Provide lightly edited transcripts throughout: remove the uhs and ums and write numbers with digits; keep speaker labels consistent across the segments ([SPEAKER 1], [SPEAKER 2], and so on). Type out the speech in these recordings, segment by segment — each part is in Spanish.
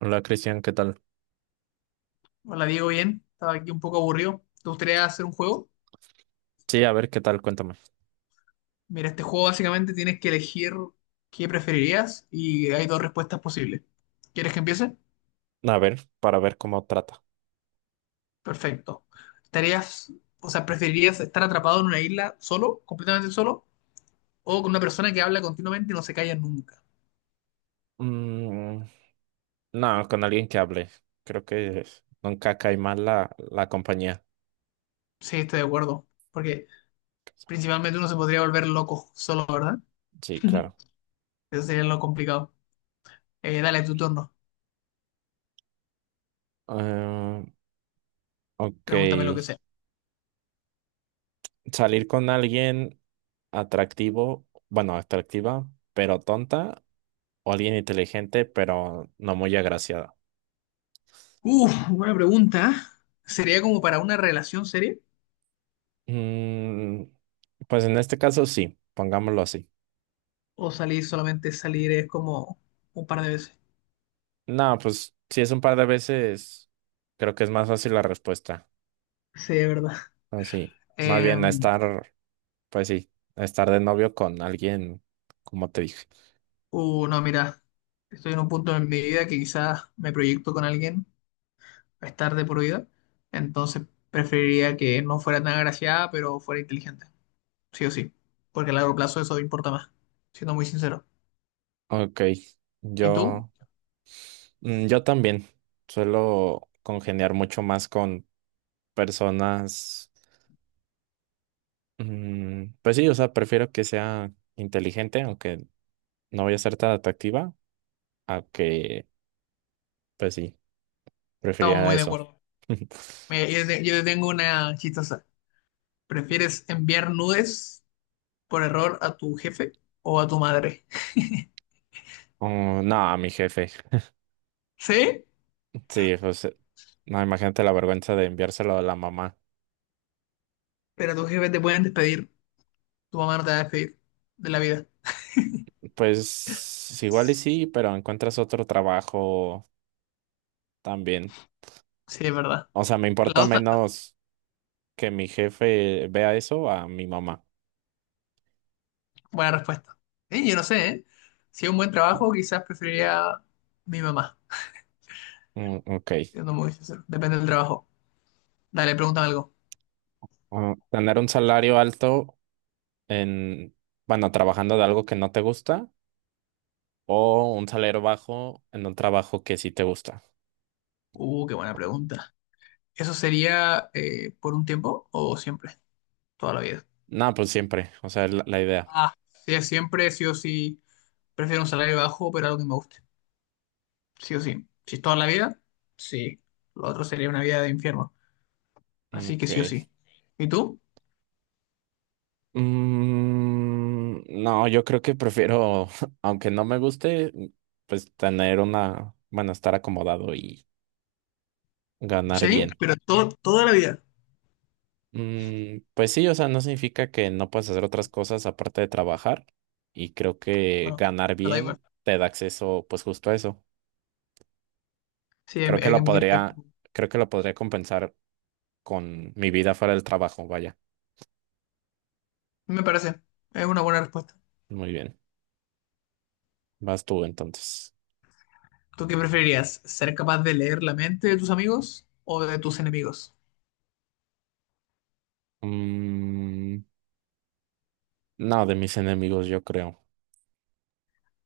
[SPEAKER 1] Hola Cristian, ¿qué tal?
[SPEAKER 2] Hola Diego, bien. Estaba aquí un poco aburrido. ¿Te gustaría hacer un juego?
[SPEAKER 1] Sí, a ver, ¿qué tal? Cuéntame.
[SPEAKER 2] Mira, este juego básicamente tienes que elegir qué preferirías y hay dos respuestas posibles. ¿Quieres que empiece?
[SPEAKER 1] A ver, para ver cómo trata.
[SPEAKER 2] Perfecto. ¿Estarías, o sea, ¿preferirías estar atrapado en una isla solo, completamente solo, o con una persona que habla continuamente y no se calla nunca?
[SPEAKER 1] Mm, no, con alguien que hable. Creo que nunca cae mal la compañía.
[SPEAKER 2] Sí, estoy de acuerdo. Porque principalmente uno se podría volver loco solo, ¿verdad?
[SPEAKER 1] Sí, claro.
[SPEAKER 2] Eso sería lo complicado. Dale tu turno.
[SPEAKER 1] Eh, ok.
[SPEAKER 2] Pregúntame lo que sea.
[SPEAKER 1] Salir con alguien atractivo, bueno, atractiva, pero tonta, o alguien inteligente, pero no muy agraciada.
[SPEAKER 2] Uf, buena pregunta. ¿Sería como para una relación seria?
[SPEAKER 1] Mm, pues en este caso sí, pongámoslo así.
[SPEAKER 2] O salir solamente salir es como un par de veces.
[SPEAKER 1] No, pues si es un par de veces, creo que es más fácil la respuesta.
[SPEAKER 2] Sí, es verdad.
[SPEAKER 1] No, sí. Más
[SPEAKER 2] Eh,
[SPEAKER 1] bien a estar, pues sí, a estar de novio con alguien, como te dije.
[SPEAKER 2] no, mira, estoy en un punto en mi vida que quizás me proyecto con alguien a estar de por vida, entonces preferiría que no fuera tan agraciada, pero fuera inteligente, sí o sí, porque a largo plazo eso importa más, siendo muy sincero.
[SPEAKER 1] Ok,
[SPEAKER 2] ¿Y tú?
[SPEAKER 1] yo, yo también suelo congeniar mucho más con personas, pues sí, o sea, prefiero que sea inteligente, aunque no voy a ser tan atractiva, a que, pues sí,
[SPEAKER 2] Estamos
[SPEAKER 1] preferiría
[SPEAKER 2] muy de
[SPEAKER 1] eso.
[SPEAKER 2] acuerdo. Mira, yo te tengo una chistosa. ¿Prefieres enviar nudes por error a tu jefe o a tu madre?
[SPEAKER 1] Oh, no, a mi jefe.
[SPEAKER 2] Sí,
[SPEAKER 1] Sí, pues, no, imagínate la vergüenza de enviárselo a la mamá.
[SPEAKER 2] pero a tu jefe te pueden despedir. Tu mamá no te va a despedir de la vida.
[SPEAKER 1] Pues igual y sí, pero encuentras otro trabajo también.
[SPEAKER 2] Sí, es verdad.
[SPEAKER 1] O sea, me
[SPEAKER 2] La
[SPEAKER 1] importa
[SPEAKER 2] dos,
[SPEAKER 1] menos que mi jefe vea eso a mi mamá.
[SPEAKER 2] buena respuesta. Yo no sé, ¿eh? Si es un buen trabajo, quizás preferiría mi mamá,
[SPEAKER 1] Mm, ok.
[SPEAKER 2] siendo muy sincero. Depende del trabajo. Dale, pregúntame algo.
[SPEAKER 1] Ah, tener un salario alto en, bueno, trabajando de algo que no te gusta o un salario bajo en un trabajo que sí te gusta.
[SPEAKER 2] Qué buena pregunta. ¿Eso sería, por un tiempo o siempre? Toda la vida.
[SPEAKER 1] No, pues siempre. O sea, la idea.
[SPEAKER 2] Ah, sí, siempre, sí o sí. Prefiero un salario bajo, pero algo que me guste. Sí o sí. Si es toda la vida, sí. Lo otro sería una vida de infierno.
[SPEAKER 1] Mm,
[SPEAKER 2] Así que sí o
[SPEAKER 1] ok.
[SPEAKER 2] sí. ¿Y tú?
[SPEAKER 1] No, yo creo que prefiero, aunque no me guste, pues tener una, bueno, estar acomodado y ganar
[SPEAKER 2] Sí,
[SPEAKER 1] bien.
[SPEAKER 2] pero todo, toda la vida.
[SPEAKER 1] Pues sí, o sea, no significa que no puedas hacer otras cosas aparte de trabajar. Y creo que
[SPEAKER 2] Bueno,
[SPEAKER 1] ganar
[SPEAKER 2] es verdad igual.
[SPEAKER 1] bien te da acceso, pues justo a eso.
[SPEAKER 2] Sí, hay
[SPEAKER 1] Creo que
[SPEAKER 2] hay que
[SPEAKER 1] lo
[SPEAKER 2] admitir que
[SPEAKER 1] podría, Creo que lo podría compensar con mi vida fuera del trabajo. Vaya,
[SPEAKER 2] me parece. Es una buena respuesta.
[SPEAKER 1] muy bien. Vas tú entonces.
[SPEAKER 2] ¿Tú qué preferirías? ¿Ser capaz de leer la mente de tus amigos o de tus enemigos?
[SPEAKER 1] Mm, no, de mis enemigos, yo creo.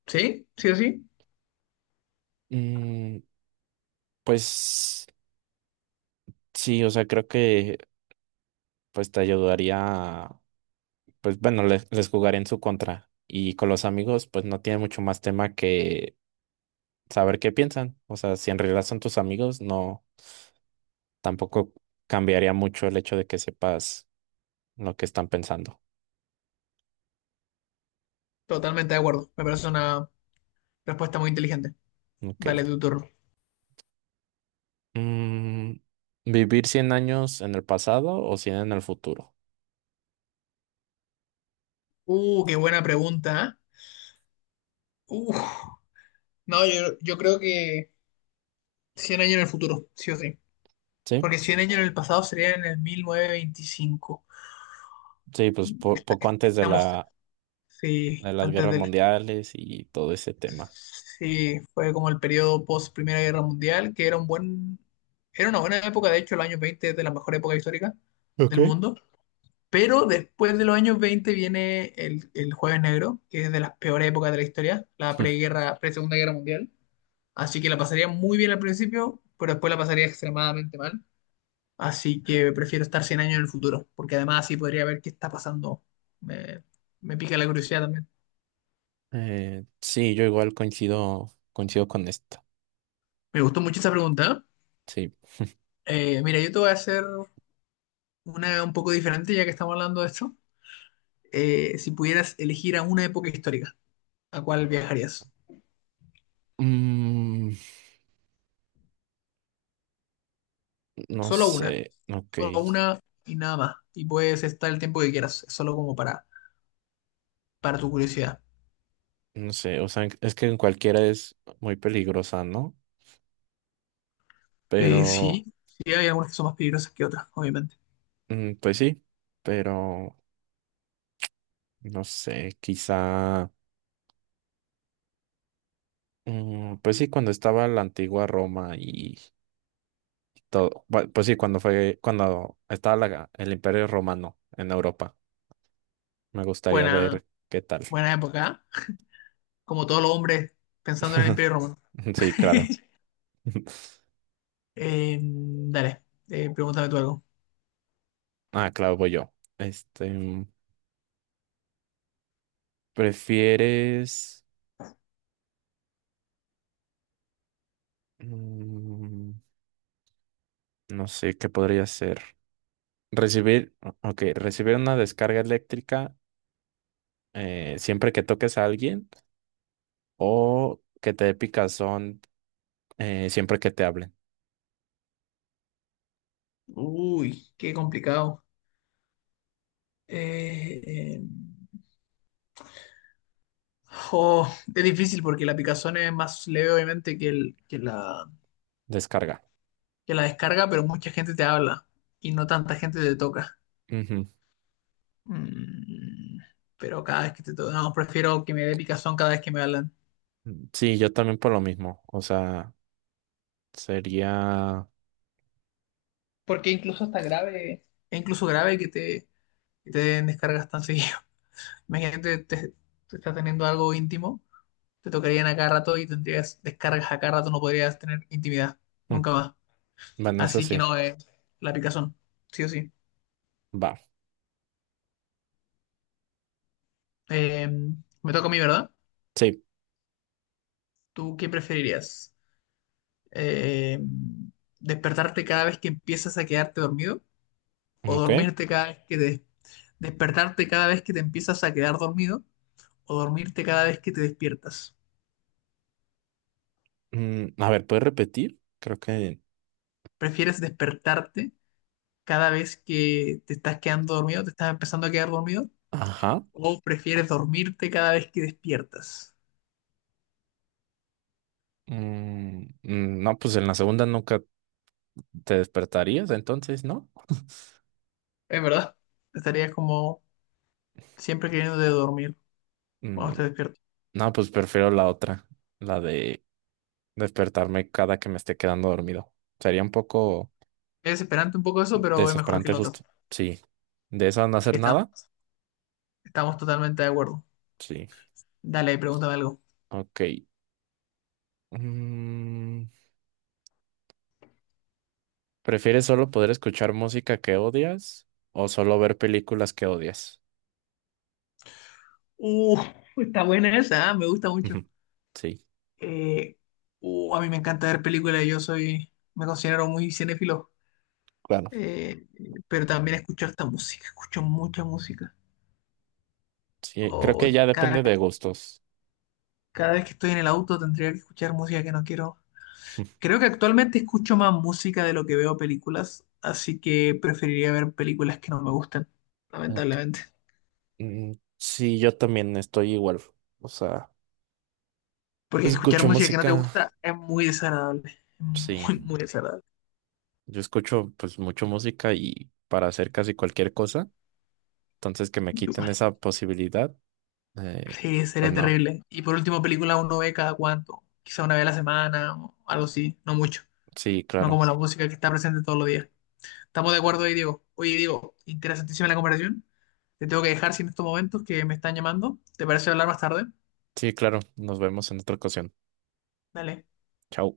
[SPEAKER 2] ¿Sí? ¿Sí o sí?
[SPEAKER 1] Mm, pues sí, o sea, creo que pues te ayudaría. Pues bueno, les jugaré en su contra. Y con los amigos, pues no tiene mucho más tema que saber qué piensan. O sea, si en realidad son tus amigos, no, tampoco cambiaría mucho el hecho de que sepas lo que están pensando.
[SPEAKER 2] Totalmente de acuerdo. Me parece una respuesta muy inteligente.
[SPEAKER 1] Ok.
[SPEAKER 2] Dale tu turno.
[SPEAKER 1] Mm, ¿Vivir cien años en el pasado o 100 en el futuro?
[SPEAKER 2] Qué buena pregunta. ¿Eh? No, yo creo que 100 años en el futuro, sí o sí.
[SPEAKER 1] Sí,
[SPEAKER 2] Porque 100 años en el pasado sería en el 1925.
[SPEAKER 1] sí, pues
[SPEAKER 2] Est-
[SPEAKER 1] poco
[SPEAKER 2] est-
[SPEAKER 1] antes de
[SPEAKER 2] Estamos,
[SPEAKER 1] la,
[SPEAKER 2] sí,
[SPEAKER 1] de las
[SPEAKER 2] antes
[SPEAKER 1] guerras
[SPEAKER 2] del.
[SPEAKER 1] mundiales y todo ese tema.
[SPEAKER 2] Sí, fue como el periodo post Primera Guerra Mundial, que era una buena época. De hecho, los años 20 es de la mejor época histórica del
[SPEAKER 1] Okay.
[SPEAKER 2] mundo. Pero después de los años 20 viene el Jueves Negro, que es de las peores épocas de la historia, la preguerra, pre-Segunda Guerra Mundial. Así que la pasaría muy bien al principio, pero después la pasaría extremadamente mal. Así que prefiero estar 100 años en el futuro, porque además así podría ver qué está pasando. Me, me pica la curiosidad también.
[SPEAKER 1] Sí, yo igual coincido con esto.
[SPEAKER 2] Me gustó mucho esa pregunta.
[SPEAKER 1] Sí.
[SPEAKER 2] Mira, yo te voy a hacer una un poco diferente, ya que estamos hablando de esto. Si pudieras elegir a una época histórica, ¿a cuál viajarías?
[SPEAKER 1] Mm, No
[SPEAKER 2] Solo una,
[SPEAKER 1] sé, ok,
[SPEAKER 2] solo una y nada más. Y puedes estar el tiempo que quieras, es solo como para, tu curiosidad.
[SPEAKER 1] no sé, o sea, es que en cualquiera es muy peligrosa, ¿no? Pero,
[SPEAKER 2] Sí, sí, hay algunas que son más peligrosas que otras, obviamente.
[SPEAKER 1] pues sí, pero, no sé, quizá, pues sí, cuando estaba la antigua Roma y todo, pues sí, cuando fue, cuando estaba el Imperio Romano en Europa, me gustaría
[SPEAKER 2] Buena,
[SPEAKER 1] ver qué tal.
[SPEAKER 2] buena época, ¿eh? Como todos los hombres pensando en el Imperio Romano.
[SPEAKER 1] Sí, claro.
[SPEAKER 2] Dale, pregúntame tú algo.
[SPEAKER 1] Ah, claro, voy yo. ¿Prefieres, mm, no sé, qué podría ser? Recibir, ok, recibir una descarga eléctrica siempre que toques a alguien o que te dé picazón siempre que te hablen.
[SPEAKER 2] Uy, qué complicado. Eh, eh, Oh, es difícil porque la picazón es más leve obviamente
[SPEAKER 1] Descarga.
[SPEAKER 2] que la descarga, pero mucha gente te habla y no tanta gente te toca.
[SPEAKER 1] Ujú.
[SPEAKER 2] Mm, pero cada vez que te toca, no, prefiero que me dé picazón cada vez que me hablan.
[SPEAKER 1] Sí, yo también por lo mismo. O sea, sería...
[SPEAKER 2] Porque incluso está grave. Es incluso grave que te den descargas tan seguido. Imagínate, te estás teniendo algo íntimo, te tocarían a cada rato y tendrías descargas a cada rato, no podrías tener intimidad,
[SPEAKER 1] mm,
[SPEAKER 2] nunca más.
[SPEAKER 1] Bueno, eso
[SPEAKER 2] Así que
[SPEAKER 1] sí.
[SPEAKER 2] no, la picazón, sí o sí.
[SPEAKER 1] Va.
[SPEAKER 2] Eh, Me toca a mí, ¿verdad?
[SPEAKER 1] Sí.
[SPEAKER 2] ¿Tú qué preferirías? Eh, ¿Despertarte cada vez que empiezas a quedarte dormido? ¿O
[SPEAKER 1] Ok.
[SPEAKER 2] dormirte cada vez que te... despertarte cada vez que te empiezas a quedar dormido? ¿O dormirte cada vez que te despiertas?
[SPEAKER 1] A ver, ¿puedes repetir? Creo que...
[SPEAKER 2] ¿Prefieres despertarte cada vez que te estás quedando dormido, te estás empezando a quedar dormido?
[SPEAKER 1] Ajá.
[SPEAKER 2] ¿O prefieres dormirte cada vez que despiertas?
[SPEAKER 1] No, pues en la segunda nunca te despertarías, entonces, ¿no?
[SPEAKER 2] Es verdad, estarías como siempre queriendo de dormir cuando
[SPEAKER 1] Mm,
[SPEAKER 2] te despiertas.
[SPEAKER 1] no, pues prefiero la otra. La de despertarme cada que me esté quedando dormido. Sería un poco
[SPEAKER 2] Es desesperante un poco eso, pero es mejor que
[SPEAKER 1] desesperante
[SPEAKER 2] el otro.
[SPEAKER 1] justo. Sí. ¿De eso no
[SPEAKER 2] Sí,
[SPEAKER 1] hacer
[SPEAKER 2] está
[SPEAKER 1] nada?
[SPEAKER 2] Estamos totalmente de acuerdo.
[SPEAKER 1] Sí.
[SPEAKER 2] Dale, pregúntame algo.
[SPEAKER 1] Ok. Mm, ¿Prefieres solo poder escuchar música que odias o solo ver películas que odias?
[SPEAKER 2] Uh, Está buena esa, ¿eh? Me gusta mucho.
[SPEAKER 1] Ujú. Sí.
[SPEAKER 2] Eh, a mí me encanta ver películas. Me considero muy cinéfilo.
[SPEAKER 1] Claro.
[SPEAKER 2] Eh, pero también escucho harta música, escucho mucha música.
[SPEAKER 1] Sí, creo
[SPEAKER 2] Oh,
[SPEAKER 1] que ya depende
[SPEAKER 2] cada,
[SPEAKER 1] de gustos.
[SPEAKER 2] cada vez que estoy en el auto tendría que escuchar música que no quiero. Creo que actualmente escucho más música de lo que veo películas, así que preferiría ver películas que no me gustan,
[SPEAKER 1] Ok.
[SPEAKER 2] lamentablemente.
[SPEAKER 1] Sí, yo también estoy igual. O sea,
[SPEAKER 2] Porque escuchar
[SPEAKER 1] escucho
[SPEAKER 2] música que no te
[SPEAKER 1] música.
[SPEAKER 2] gusta es muy desagradable, es
[SPEAKER 1] Sí,
[SPEAKER 2] muy, muy desagradable.
[SPEAKER 1] yo escucho pues mucho música y para hacer casi cualquier cosa. Entonces, que me
[SPEAKER 2] Yo
[SPEAKER 1] quiten
[SPEAKER 2] igual.
[SPEAKER 1] esa posibilidad, eh,
[SPEAKER 2] Sí,
[SPEAKER 1] pues
[SPEAKER 2] sería
[SPEAKER 1] no.
[SPEAKER 2] terrible. Y por último, película uno ve cada cuánto, quizá una vez a la semana o algo así, no mucho.
[SPEAKER 1] Sí,
[SPEAKER 2] No
[SPEAKER 1] claro.
[SPEAKER 2] como la música que está presente todos los días. Estamos de acuerdo ahí, Diego. Oye, Diego, interesantísima la conversación. Te tengo que dejar sin estos momentos que me están llamando. ¿Te parece hablar más tarde?
[SPEAKER 1] Sí, claro. Nos vemos en otra ocasión.
[SPEAKER 2] Dale.
[SPEAKER 1] Chao.